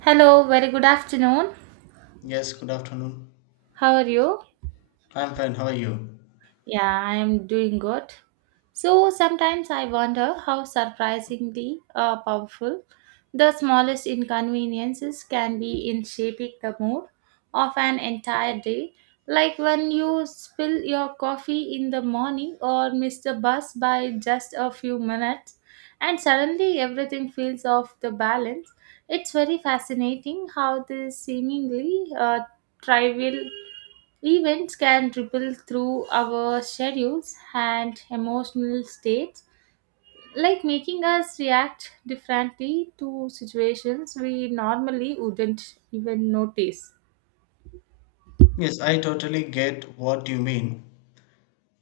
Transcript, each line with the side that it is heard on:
right: Hello, very good afternoon.
left: Yes, good afternoon.
right: How are you?
left: I'm fine. How are you?
right: Yeah, I am doing good. So sometimes I wonder how surprisingly powerful the smallest inconveniences can be in shaping the mood of an entire day. Like when you spill your coffee in the morning or miss the bus by just a few minutes, and suddenly everything feels off the balance. It's very fascinating how this seemingly trivial events can ripple through our schedules and emotional states, like making us react differently to situations we normally wouldn't even notice.
left: Yes, I totally get what you mean.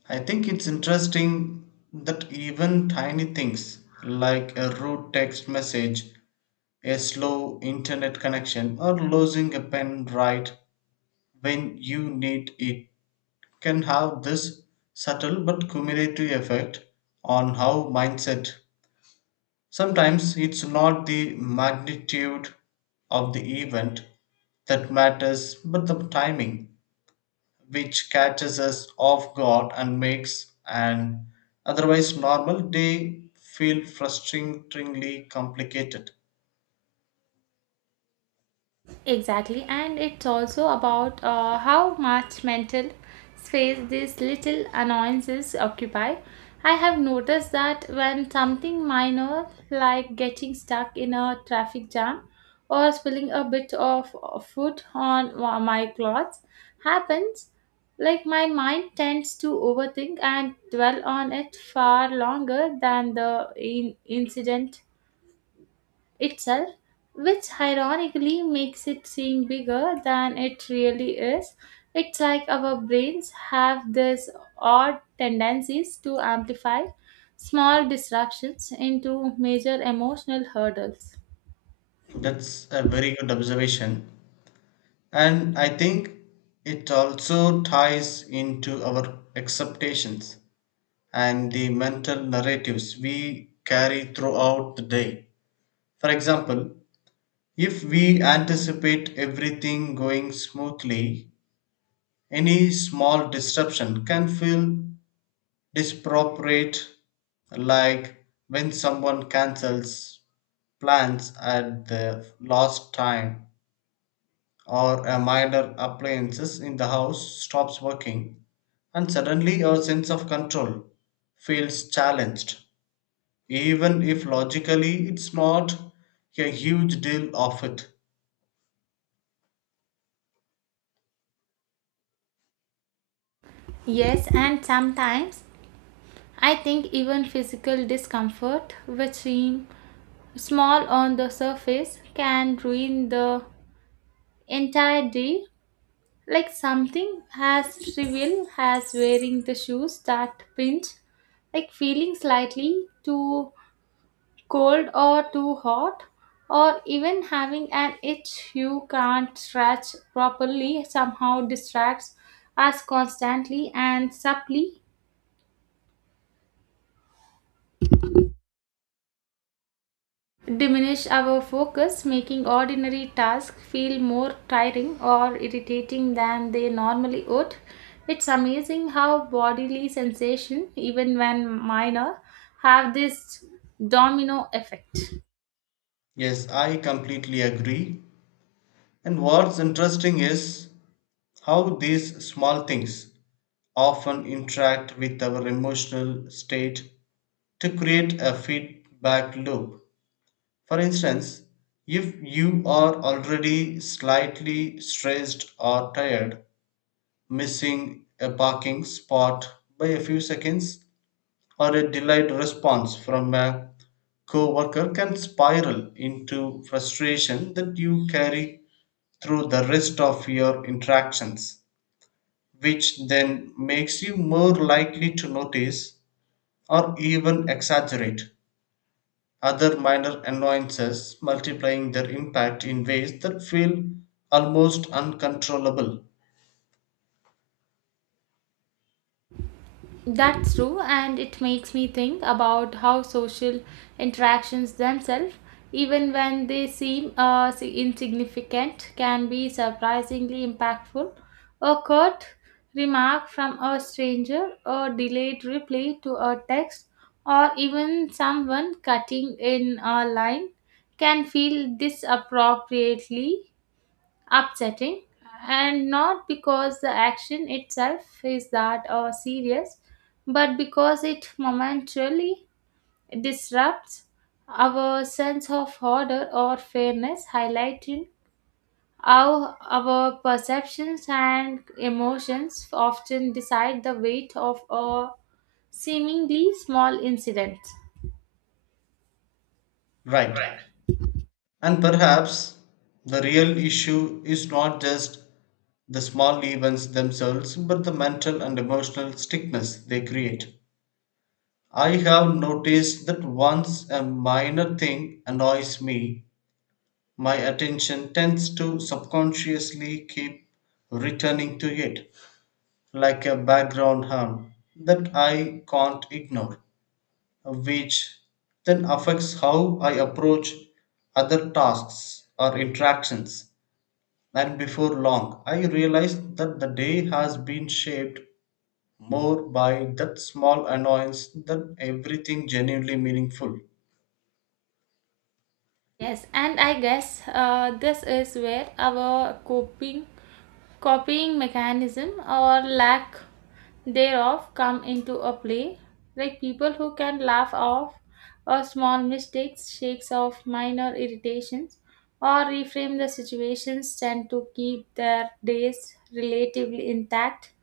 left: I think it's interesting that even tiny things like a rude text message, a slow internet connection, or losing a pen right when you need it can have this subtle but cumulative effect on how mindset. Sometimes it's not the magnitude of the event that matters, but the timing, which catches us off guard and makes an otherwise normal day feel frustratingly complicated.
right: Exactly, and it's also about how much mental space these little annoyances occupy. I have noticed that when something minor, like getting stuck in a traffic jam or spilling a bit of food on my clothes, happens, like my mind tends to overthink and dwell on it far longer than the incident itself, which ironically makes it seem bigger than it really is. It's like our brains have this odd tendencies to amplify small disruptions into major emotional hurdles.
left: That's a very good observation. And I think it also ties into our expectations and the mental narratives we carry throughout the day. For example, if we anticipate everything going smoothly, any small disruption can feel disproportionate, like when someone cancels plans at the last time or a minor appliances in the house stops working and suddenly our sense of control feels challenged even if logically it's not a huge deal of it.
right: Yes, and sometimes I think even physical discomfort, which seem small on the surface, can ruin the entire day. Like something as trivial as wearing the shoes that pinch, like feeling slightly too cold or too hot, or even having an itch you can't scratch properly somehow distracts us constantly and subtly diminish our focus, making ordinary tasks feel more tiring or irritating than they normally would. It's amazing how bodily sensation, even when minor, have this domino effect.
left: Yes, I completely agree. And what's interesting is how these small things often interact with our emotional state to create a feedback loop. For instance, if you are already slightly stressed or tired, missing a parking spot by a few seconds or a delayed response from a co-worker can spiral into frustration that you carry through the rest of your interactions, which then makes you more likely to notice or even exaggerate other minor annoyances, multiplying their impact in ways that feel almost uncontrollable.
right: That's true, and it makes me think about how social interactions themselves, even when they seem insignificant, can be surprisingly impactful. A curt remark from a stranger, a delayed reply to a text, or even someone cutting in a line can feel disappropriately upsetting and not because the action itself is that or serious but because it momentarily disrupts our sense of order or fairness highlighting how our perceptions and emotions often decide the weight of a seemingly small incident.
left: Right. And perhaps the real issue is not just the small events themselves, but the mental and emotional stickness they create. I have noticed that once a minor thing annoys me, my attention tends to subconsciously keep returning to it like a background hum that I can't ignore, which then affects how I approach other tasks or interactions. And before long, I realize that the day has been shaped more by that small annoyance than everything genuinely meaningful.
right: Yes, and I guess this is where our coping copying mechanism or lack thereof come into a play. Like people who can laugh off or small mistakes, shakes off minor irritations, or reframe the situations tend to keep their days relatively intact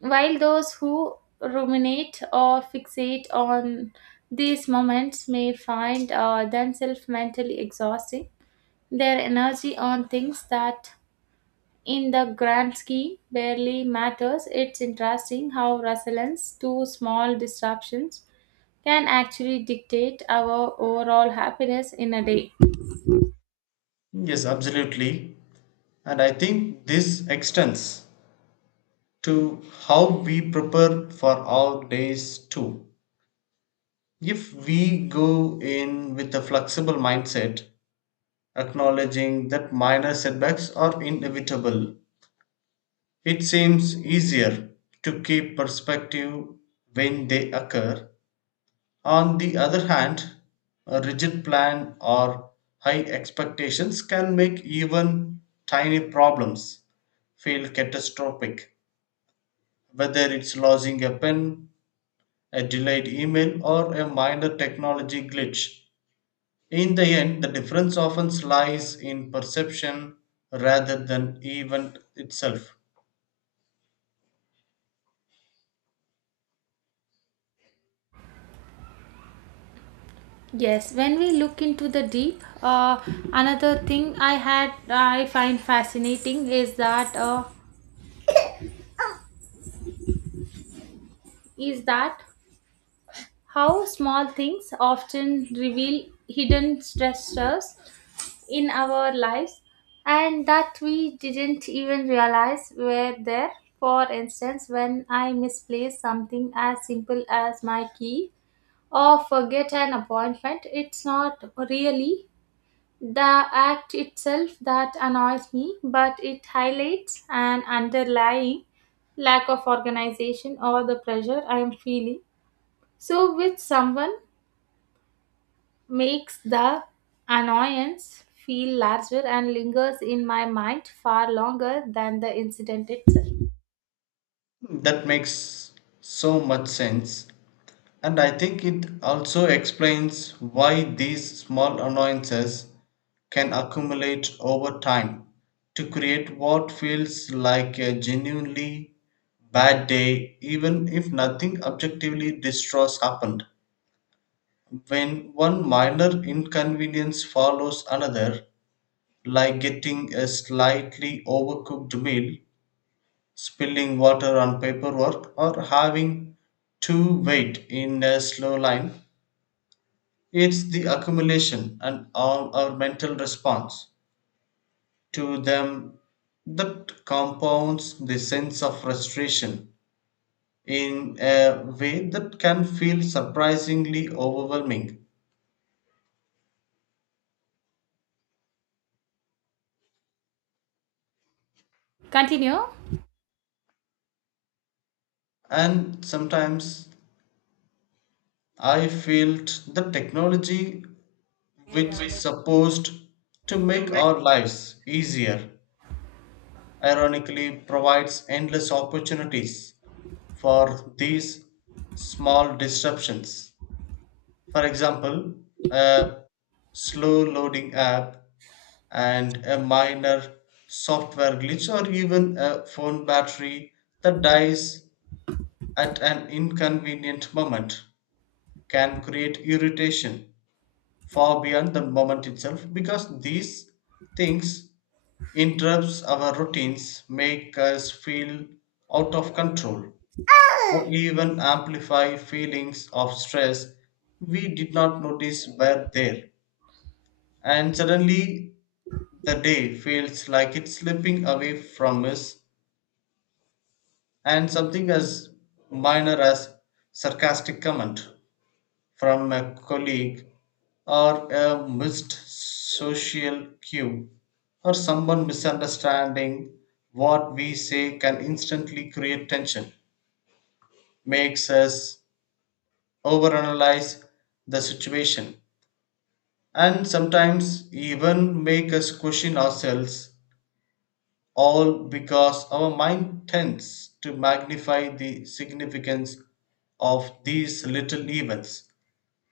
right: while those who ruminate or fixate on these moments may find themselves mentally exhausting, their energy on things that, in the grand scheme, barely matters. It's interesting how resilience to small disruptions can actually dictate our overall happiness in a day.
left: Yes, absolutely. And I think this extends to how we prepare for our days too. If we go in with a flexible mindset, acknowledging that minor setbacks are inevitable, it seems easier to keep perspective when they occur. On the other hand, a rigid plan or high expectations can make even tiny problems feel catastrophic, whether it's losing a pen, a delayed email, or a minor technology glitch. In the end, the difference often lies in perception rather than event itself.
right: Yes, when we look into the deep, another thing I find fascinating is that how small things often reveal hidden stressors in our lives and that we didn't even realize were there. For instance, when I misplace something as simple as my key or forget an appointment, it's not really the act itself that annoys me, but it highlights an underlying lack of organization or the pressure I am feeling. So, with someone makes the annoyance feel larger and lingers in my mind far longer than the incident itself.
left: That makes so much sense. And I think it also explains why these small annoyances can accumulate over time to create what feels like a genuinely bad day, even if nothing objectively distraught happened. When one minor inconvenience follows another, like getting a slightly overcooked meal, spilling water on paperwork, or having to wait in a slow line, it's the accumulation and all our mental response to them that compounds the sense of frustration in a way that can feel surprisingly overwhelming.
right: Continue.
left: And sometimes I felt the technology which supposed to make our lives easier ironically provides endless opportunities for these small disruptions. For example, a slow loading app and a minor software glitch or even a phone battery that dies at an inconvenient moment can create irritation far beyond the moment itself because these things interrupts our routines, make us feel out of control, or even amplify feelings of stress we did not notice were there, and suddenly the day feels like it's slipping away from us. And something as minor as sarcastic comment from a colleague or a missed social cue or someone misunderstanding what we say can instantly create tension, makes us overanalyze the situation, and sometimes even make us question ourselves, all because our mind tends to magnify the significance of these little events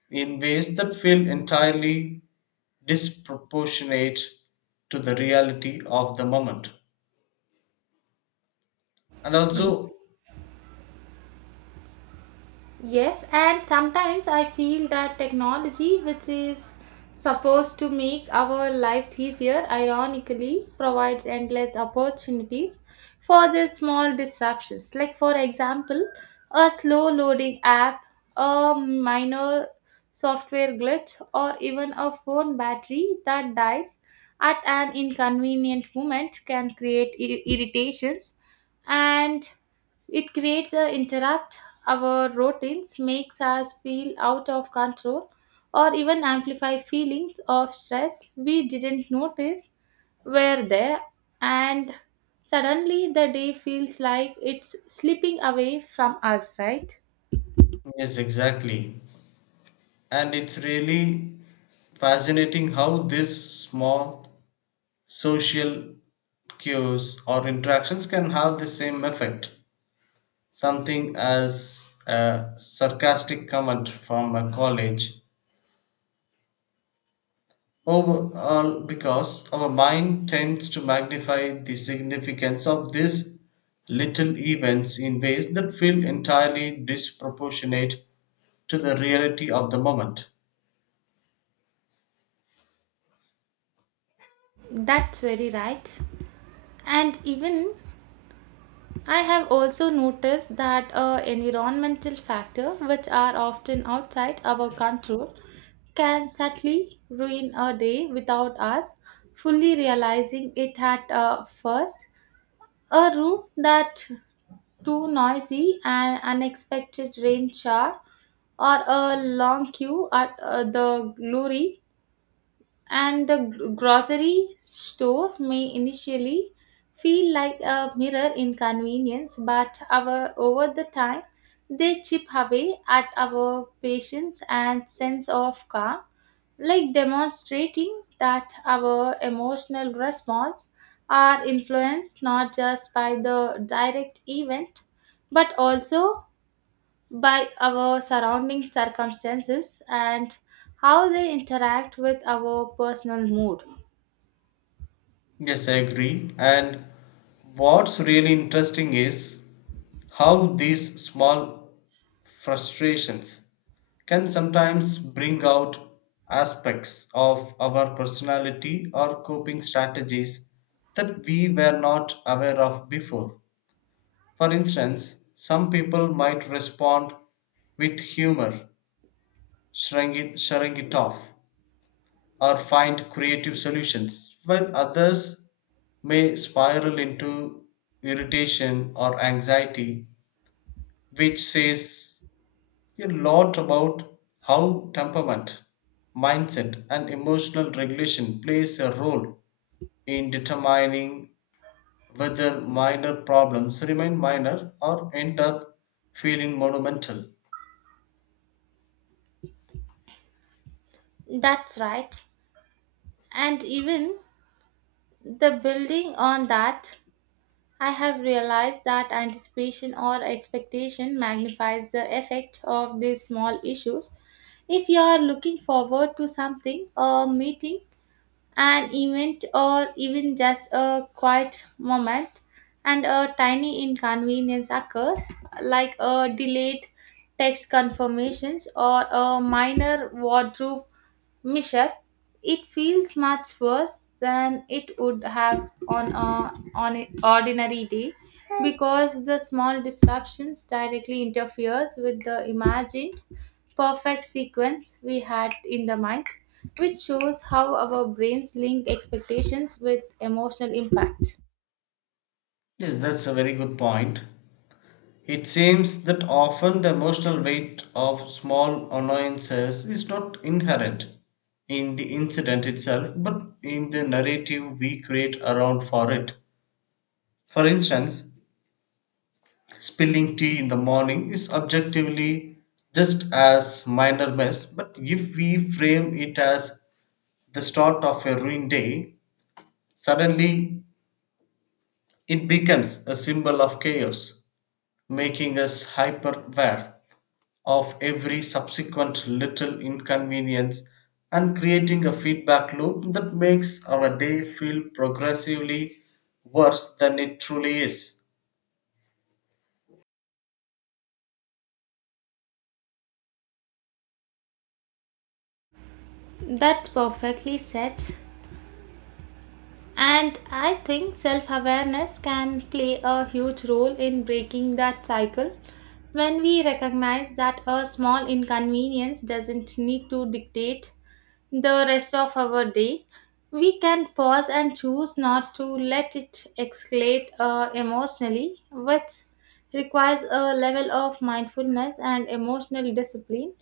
left: in ways that feel entirely disproportionate to the reality of the moment. And also,
right: Yes, and sometimes I feel that technology, which is supposed to make our lives easier, ironically provides endless opportunities for the small disruptions. Like, for example, a slow loading app, a minor software glitch, or even a phone battery that dies at an inconvenient moment can create irritations and it creates a interrupt our routines, makes us feel out of control, or even amplify feelings of stress we didn't notice were there, and suddenly the day feels like it's slipping away from us, right?
left: yes, exactly. And it's really fascinating how these small social cues or interactions can have the same effect. Something as a sarcastic comment from a college overall, because our mind tends to magnify the significance of these little events in ways that feel entirely disproportionate to the reality of the moment.
right: That's very right. And even I have also noticed that environmental factors, which are often outside our control, can sadly ruin a day without us fully realizing it at first. A room that too noisy, an unexpected rain shower, or a long queue at the glory and the grocery store may initially feel like a mirror in convenience but our, over the time they chip away at our patience and sense of calm like demonstrating that our emotional response are influenced not just by the direct event but also by our surrounding circumstances and how they interact with our personal mood.
left: Yes, I agree. And what's really interesting is how these small frustrations can sometimes bring out aspects of our personality or coping strategies that we were not aware of before. For instance, some people might respond with humor, shrugging it off, or find creative solutions, while others may spiral into irritation or anxiety, which says a lot about how temperament, mindset, and emotional regulation plays a role in determining whether minor problems remain minor or end up feeling monumental.
right: That's right. And even the building on that, I have realized that anticipation or expectation magnifies the effect of these small issues. If you are looking forward to something, a meeting, an event or even just a quiet moment and a tiny inconvenience occurs like a delayed text confirmations or a minor wardrobe mishap it feels much worse than it would have on a on an ordinary day because the small disruptions directly interferes with the imagined perfect sequence we had in the mind, which shows how our brains link expectations with emotional impact.
left: Yes, that's a very good point. It seems that often the emotional weight of small annoyances is not inherent in the incident itself, but in the narrative we create around for it. For instance, spilling tea in the morning is objectively just as minor mess, but if we frame it as the start of a ruined day, suddenly it becomes a symbol of chaos, making us hyper aware of every subsequent little inconvenience and creating a feedback loop that makes our day feel progressively worse than it truly is.
right: That's perfectly said. And I think self awareness can play a huge role in breaking that cycle. When we recognize that a small inconvenience doesn't need to dictate the rest of our day, we can pause and choose not to let it escalate emotionally, which requires a level of mindfulness and emotional discipline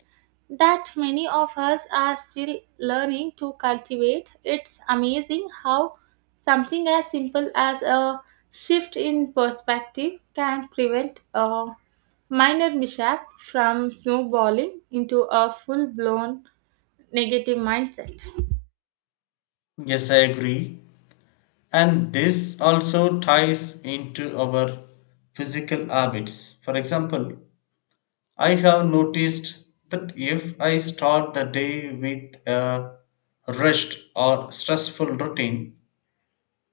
right: that many of us are still learning to cultivate. It's amazing how something as simple as a shift in perspective can prevent a minor mishap from snowballing into a full blown negative mindset.
left: Yes, I agree. And this also ties into our physical habits. For example, I have noticed that if I start the day with a rushed or stressful routine,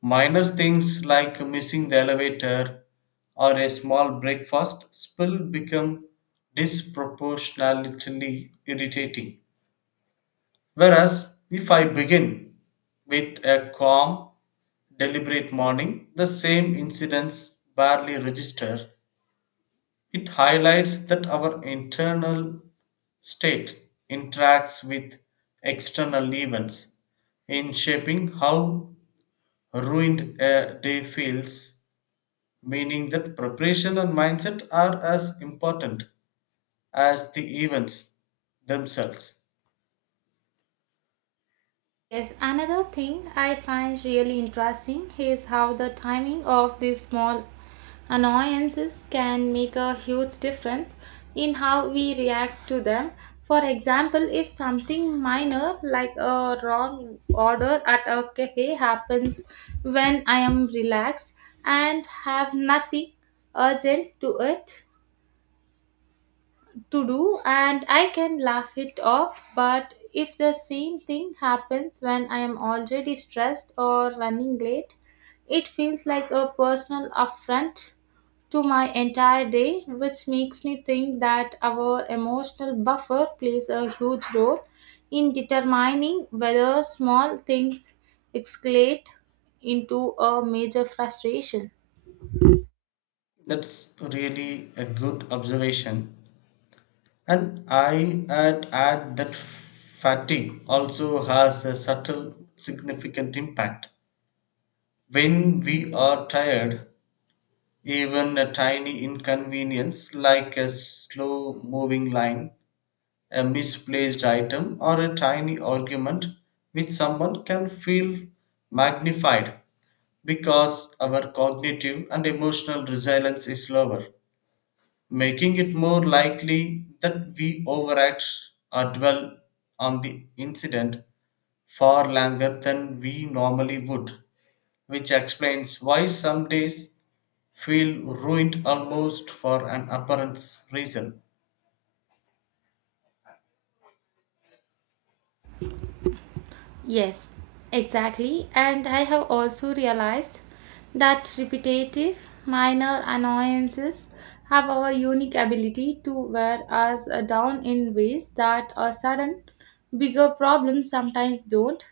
left: minor things like missing the elevator or a small breakfast spill become disproportionately irritating. Whereas if I begin with a calm, deliberate morning, the same incidents barely register. It highlights that our internal state interacts with external events in shaping how ruined a day feels, meaning that preparation and mindset are as important as the events themselves.
right: Yes, another thing I find really interesting is how the timing of these small annoyances can make a huge difference in how we react to them. For example, if something minor like a wrong order at a cafe happens when I am relaxed and have nothing urgent to do and I can laugh it off. But if the same thing happens when I am already stressed or running late, it feels like a personal affront to my entire day, which makes me think that our emotional buffer plays a huge role in determining whether small things escalate into a major frustration.
left: That's really a good observation. And I add that fatigue also has a subtle, significant impact. When we are tired, even a tiny inconvenience like a slow moving line, a misplaced item, or a tiny argument with someone can feel magnified because our cognitive and emotional resilience is lower, making it more likely that we overact or dwell on the incident far longer than we normally would, which explains why some days feel ruined almost for an apparent reason.
right: Yes, exactly. And I have also realized that repetitive, minor annoyances have our unique ability to wear us down in ways that a sudden, bigger problems sometimes don't.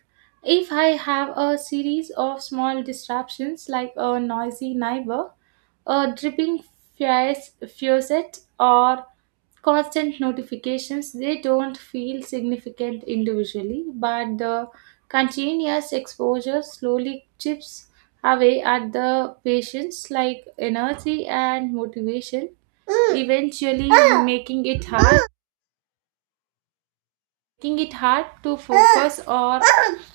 right: If I have a series of small disruptions like a noisy neighbor a dripping fuse- faucet, or constant notifications, they don't feel significant individually, but the continuous exposure slowly chips away at the patient's like energy and motivation, eventually making it hard making it hard to focus or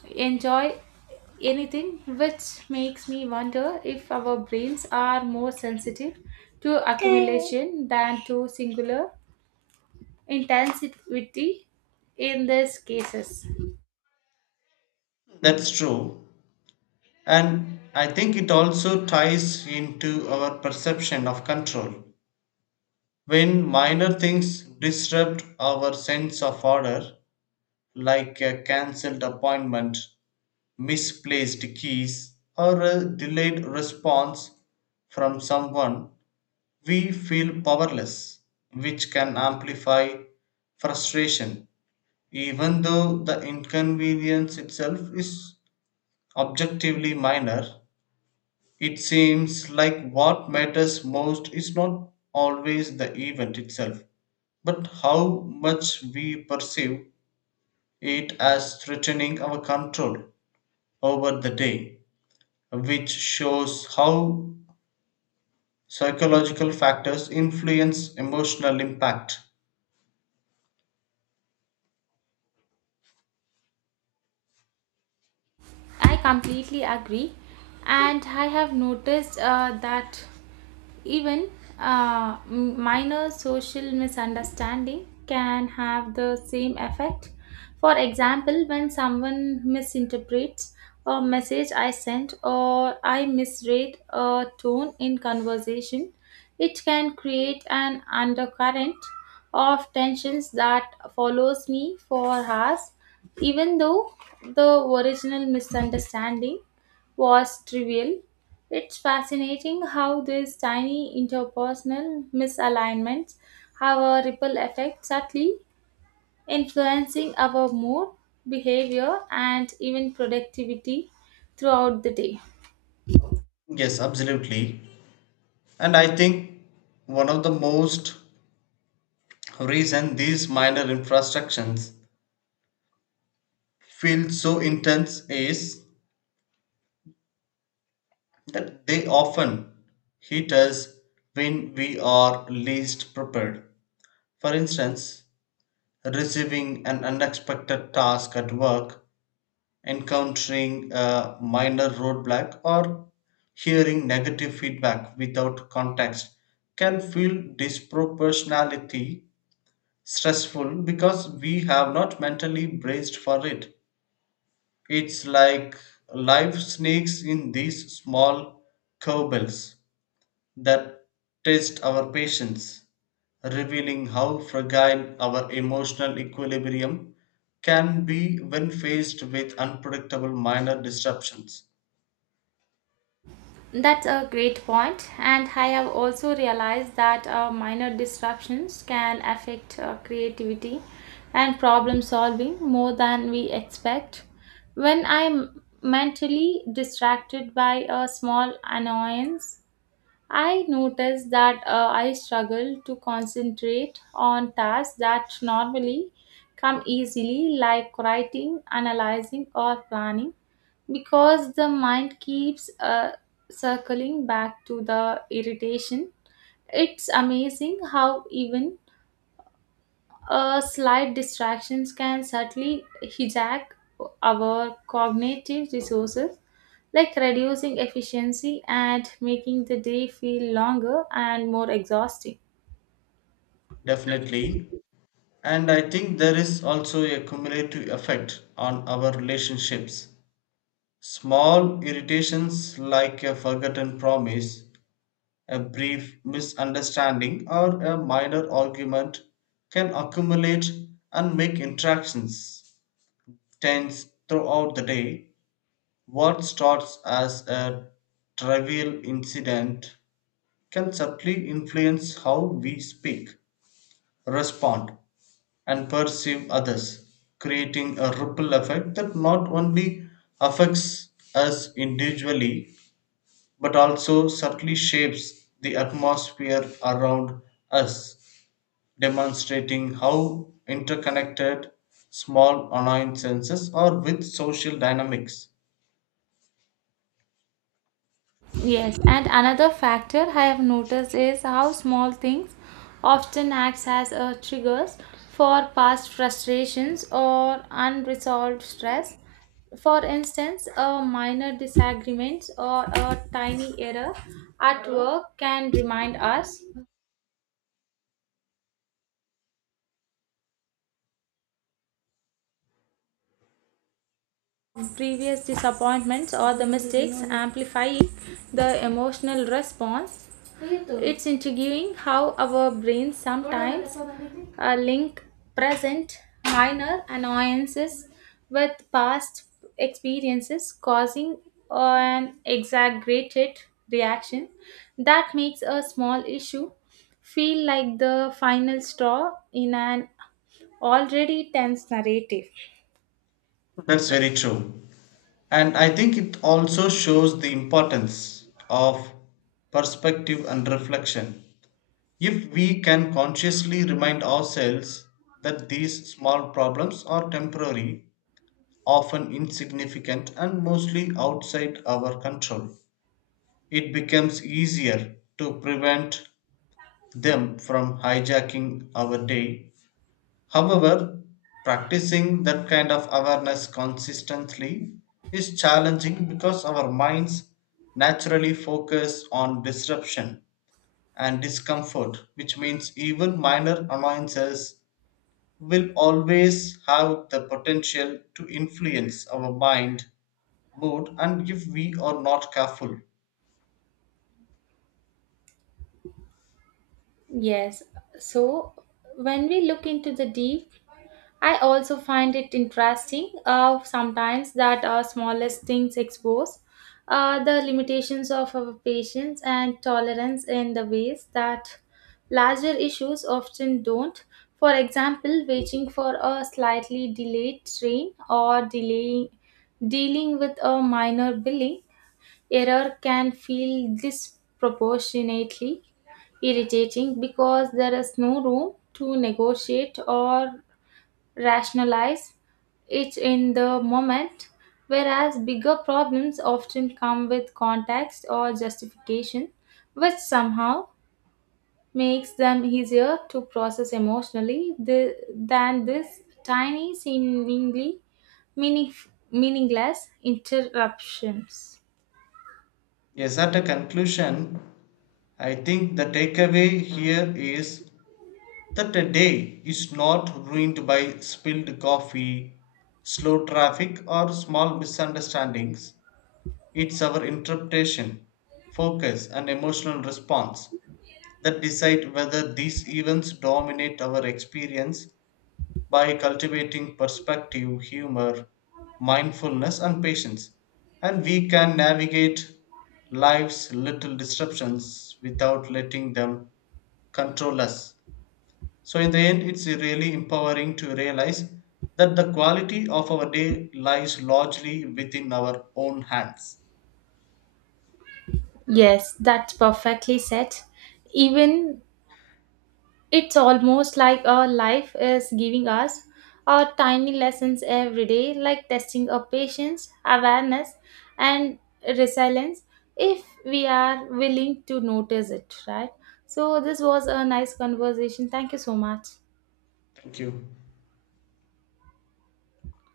right: enjoy anything, which makes me wonder if our brains are more sensitive to accumulation than to singular intensity in these cases.
left: That's true, and I think it also ties into our perception of control. When minor things disrupt our sense of order, like a cancelled appointment, misplaced keys, or a delayed response from someone, we feel powerless, which can amplify frustration, even though the inconvenience itself is objectively minor. It seems like what matters most is not always the event itself, but how much we perceive it as threatening our control over the day, which shows how psychological factors influence emotional impact.
right: I completely agree, and I have noticed that even minor social misunderstanding can have the same effect. For example, when someone misinterprets a message I sent or I misread a tone in conversation, it can create an undercurrent of tensions that follows me for hours even though the original misunderstanding was trivial, it's fascinating how these tiny interpersonal misalignments have a ripple effect subtly influencing our mood, behavior, and even productivity throughout the day.
left: Yes, absolutely. And I think one of the most reason these minor infractions feel so intense is that they often hit us when we are least prepared. For instance, receiving an unexpected task at work, encountering a minor roadblock or hearing negative feedback without context can feel disproportionality stressful because we have not mentally braced for it. It's like life sneaks in these small curveballs that test our patience, revealing how fragile our emotional equilibrium can be when faced with unpredictable minor disruptions.
right: That's a great point, and I have also realized that minor disruptions can affect creativity and problem solving more than we expect. When I'm mentally distracted by a small annoyance, I notice that I struggle to concentrate on tasks that normally come easily, like writing, analyzing, or planning because the mind keeps circling back to the irritation. It's amazing how even slight distractions can subtly hijack our cognitive resources, like reducing efficiency and making the day feel longer and more exhausting.
left: Definitely. And I think there is also a cumulative effect on our relationships. Small irritations like a forgotten promise, a brief misunderstanding, or a minor argument can accumulate and make interactions tends throughout the day. What starts as a trivial incident can subtly influence how we speak, respond, and perceive others, creating a ripple effect that not only affects us individually but also subtly shapes the atmosphere around us, demonstrating how interconnected small annoyances are with social dynamics.
right: Yes, and another factor I have noticed is how small things often acts as a triggers for past frustrations or unresolved stress. For instance, a minor disagreement or a tiny error at work can remind us of previous disappointments or the mistakes, amplifying the emotional response. It's intriguing how our brains sometimes link present minor annoyances with past experiences, causing an exaggerated reaction that makes a small issue feel like the final straw in an already tense narrative.
left: That's very true. And I think it also shows the importance of perspective and reflection. If we can consciously remind ourselves that these small problems are temporary, often insignificant, and mostly outside our control, it becomes easier to prevent them from hijacking our day. However, practicing that kind of awareness consistently is challenging because our minds naturally focus on disruption and discomfort, which means even minor annoyances will always have the potential to influence our mind, mood, and if we are not careful.
right: Yes, so when we look into the deep I also find it interesting sometimes that our smallest things expose the limitations of our patience and tolerance in the ways that larger issues often don't. For example, waiting for a slightly delayed train or delay, dealing with a minor billing error can feel disproportionately irritating because there is no room to negotiate or rationalize it in the moment, whereas bigger problems often come with context or justification, which somehow makes them easier to process emotionally than this tiny, seemingly meaning- meaningless interruptions.
left: Yes, at a conclusion, I think the takeaway here is that a day is not ruined by spilled coffee, slow traffic, or small misunderstandings. It's our interpretation, focus, and emotional response that decide whether these events dominate our experience. By cultivating perspective, humor, mindfulness, and patience, and we can navigate life's little disruptions without letting them control us. So, in the end, it's really empowering to realize that the quality of our day lies largely within our own hands.
right: Yes, that's perfectly said. Even it's almost like our life is giving us our tiny lessons every day, like testing our patience, awareness, and resilience if we are willing to notice it, right? So, this was a nice conversation. Thank you so much.
left: Thank you.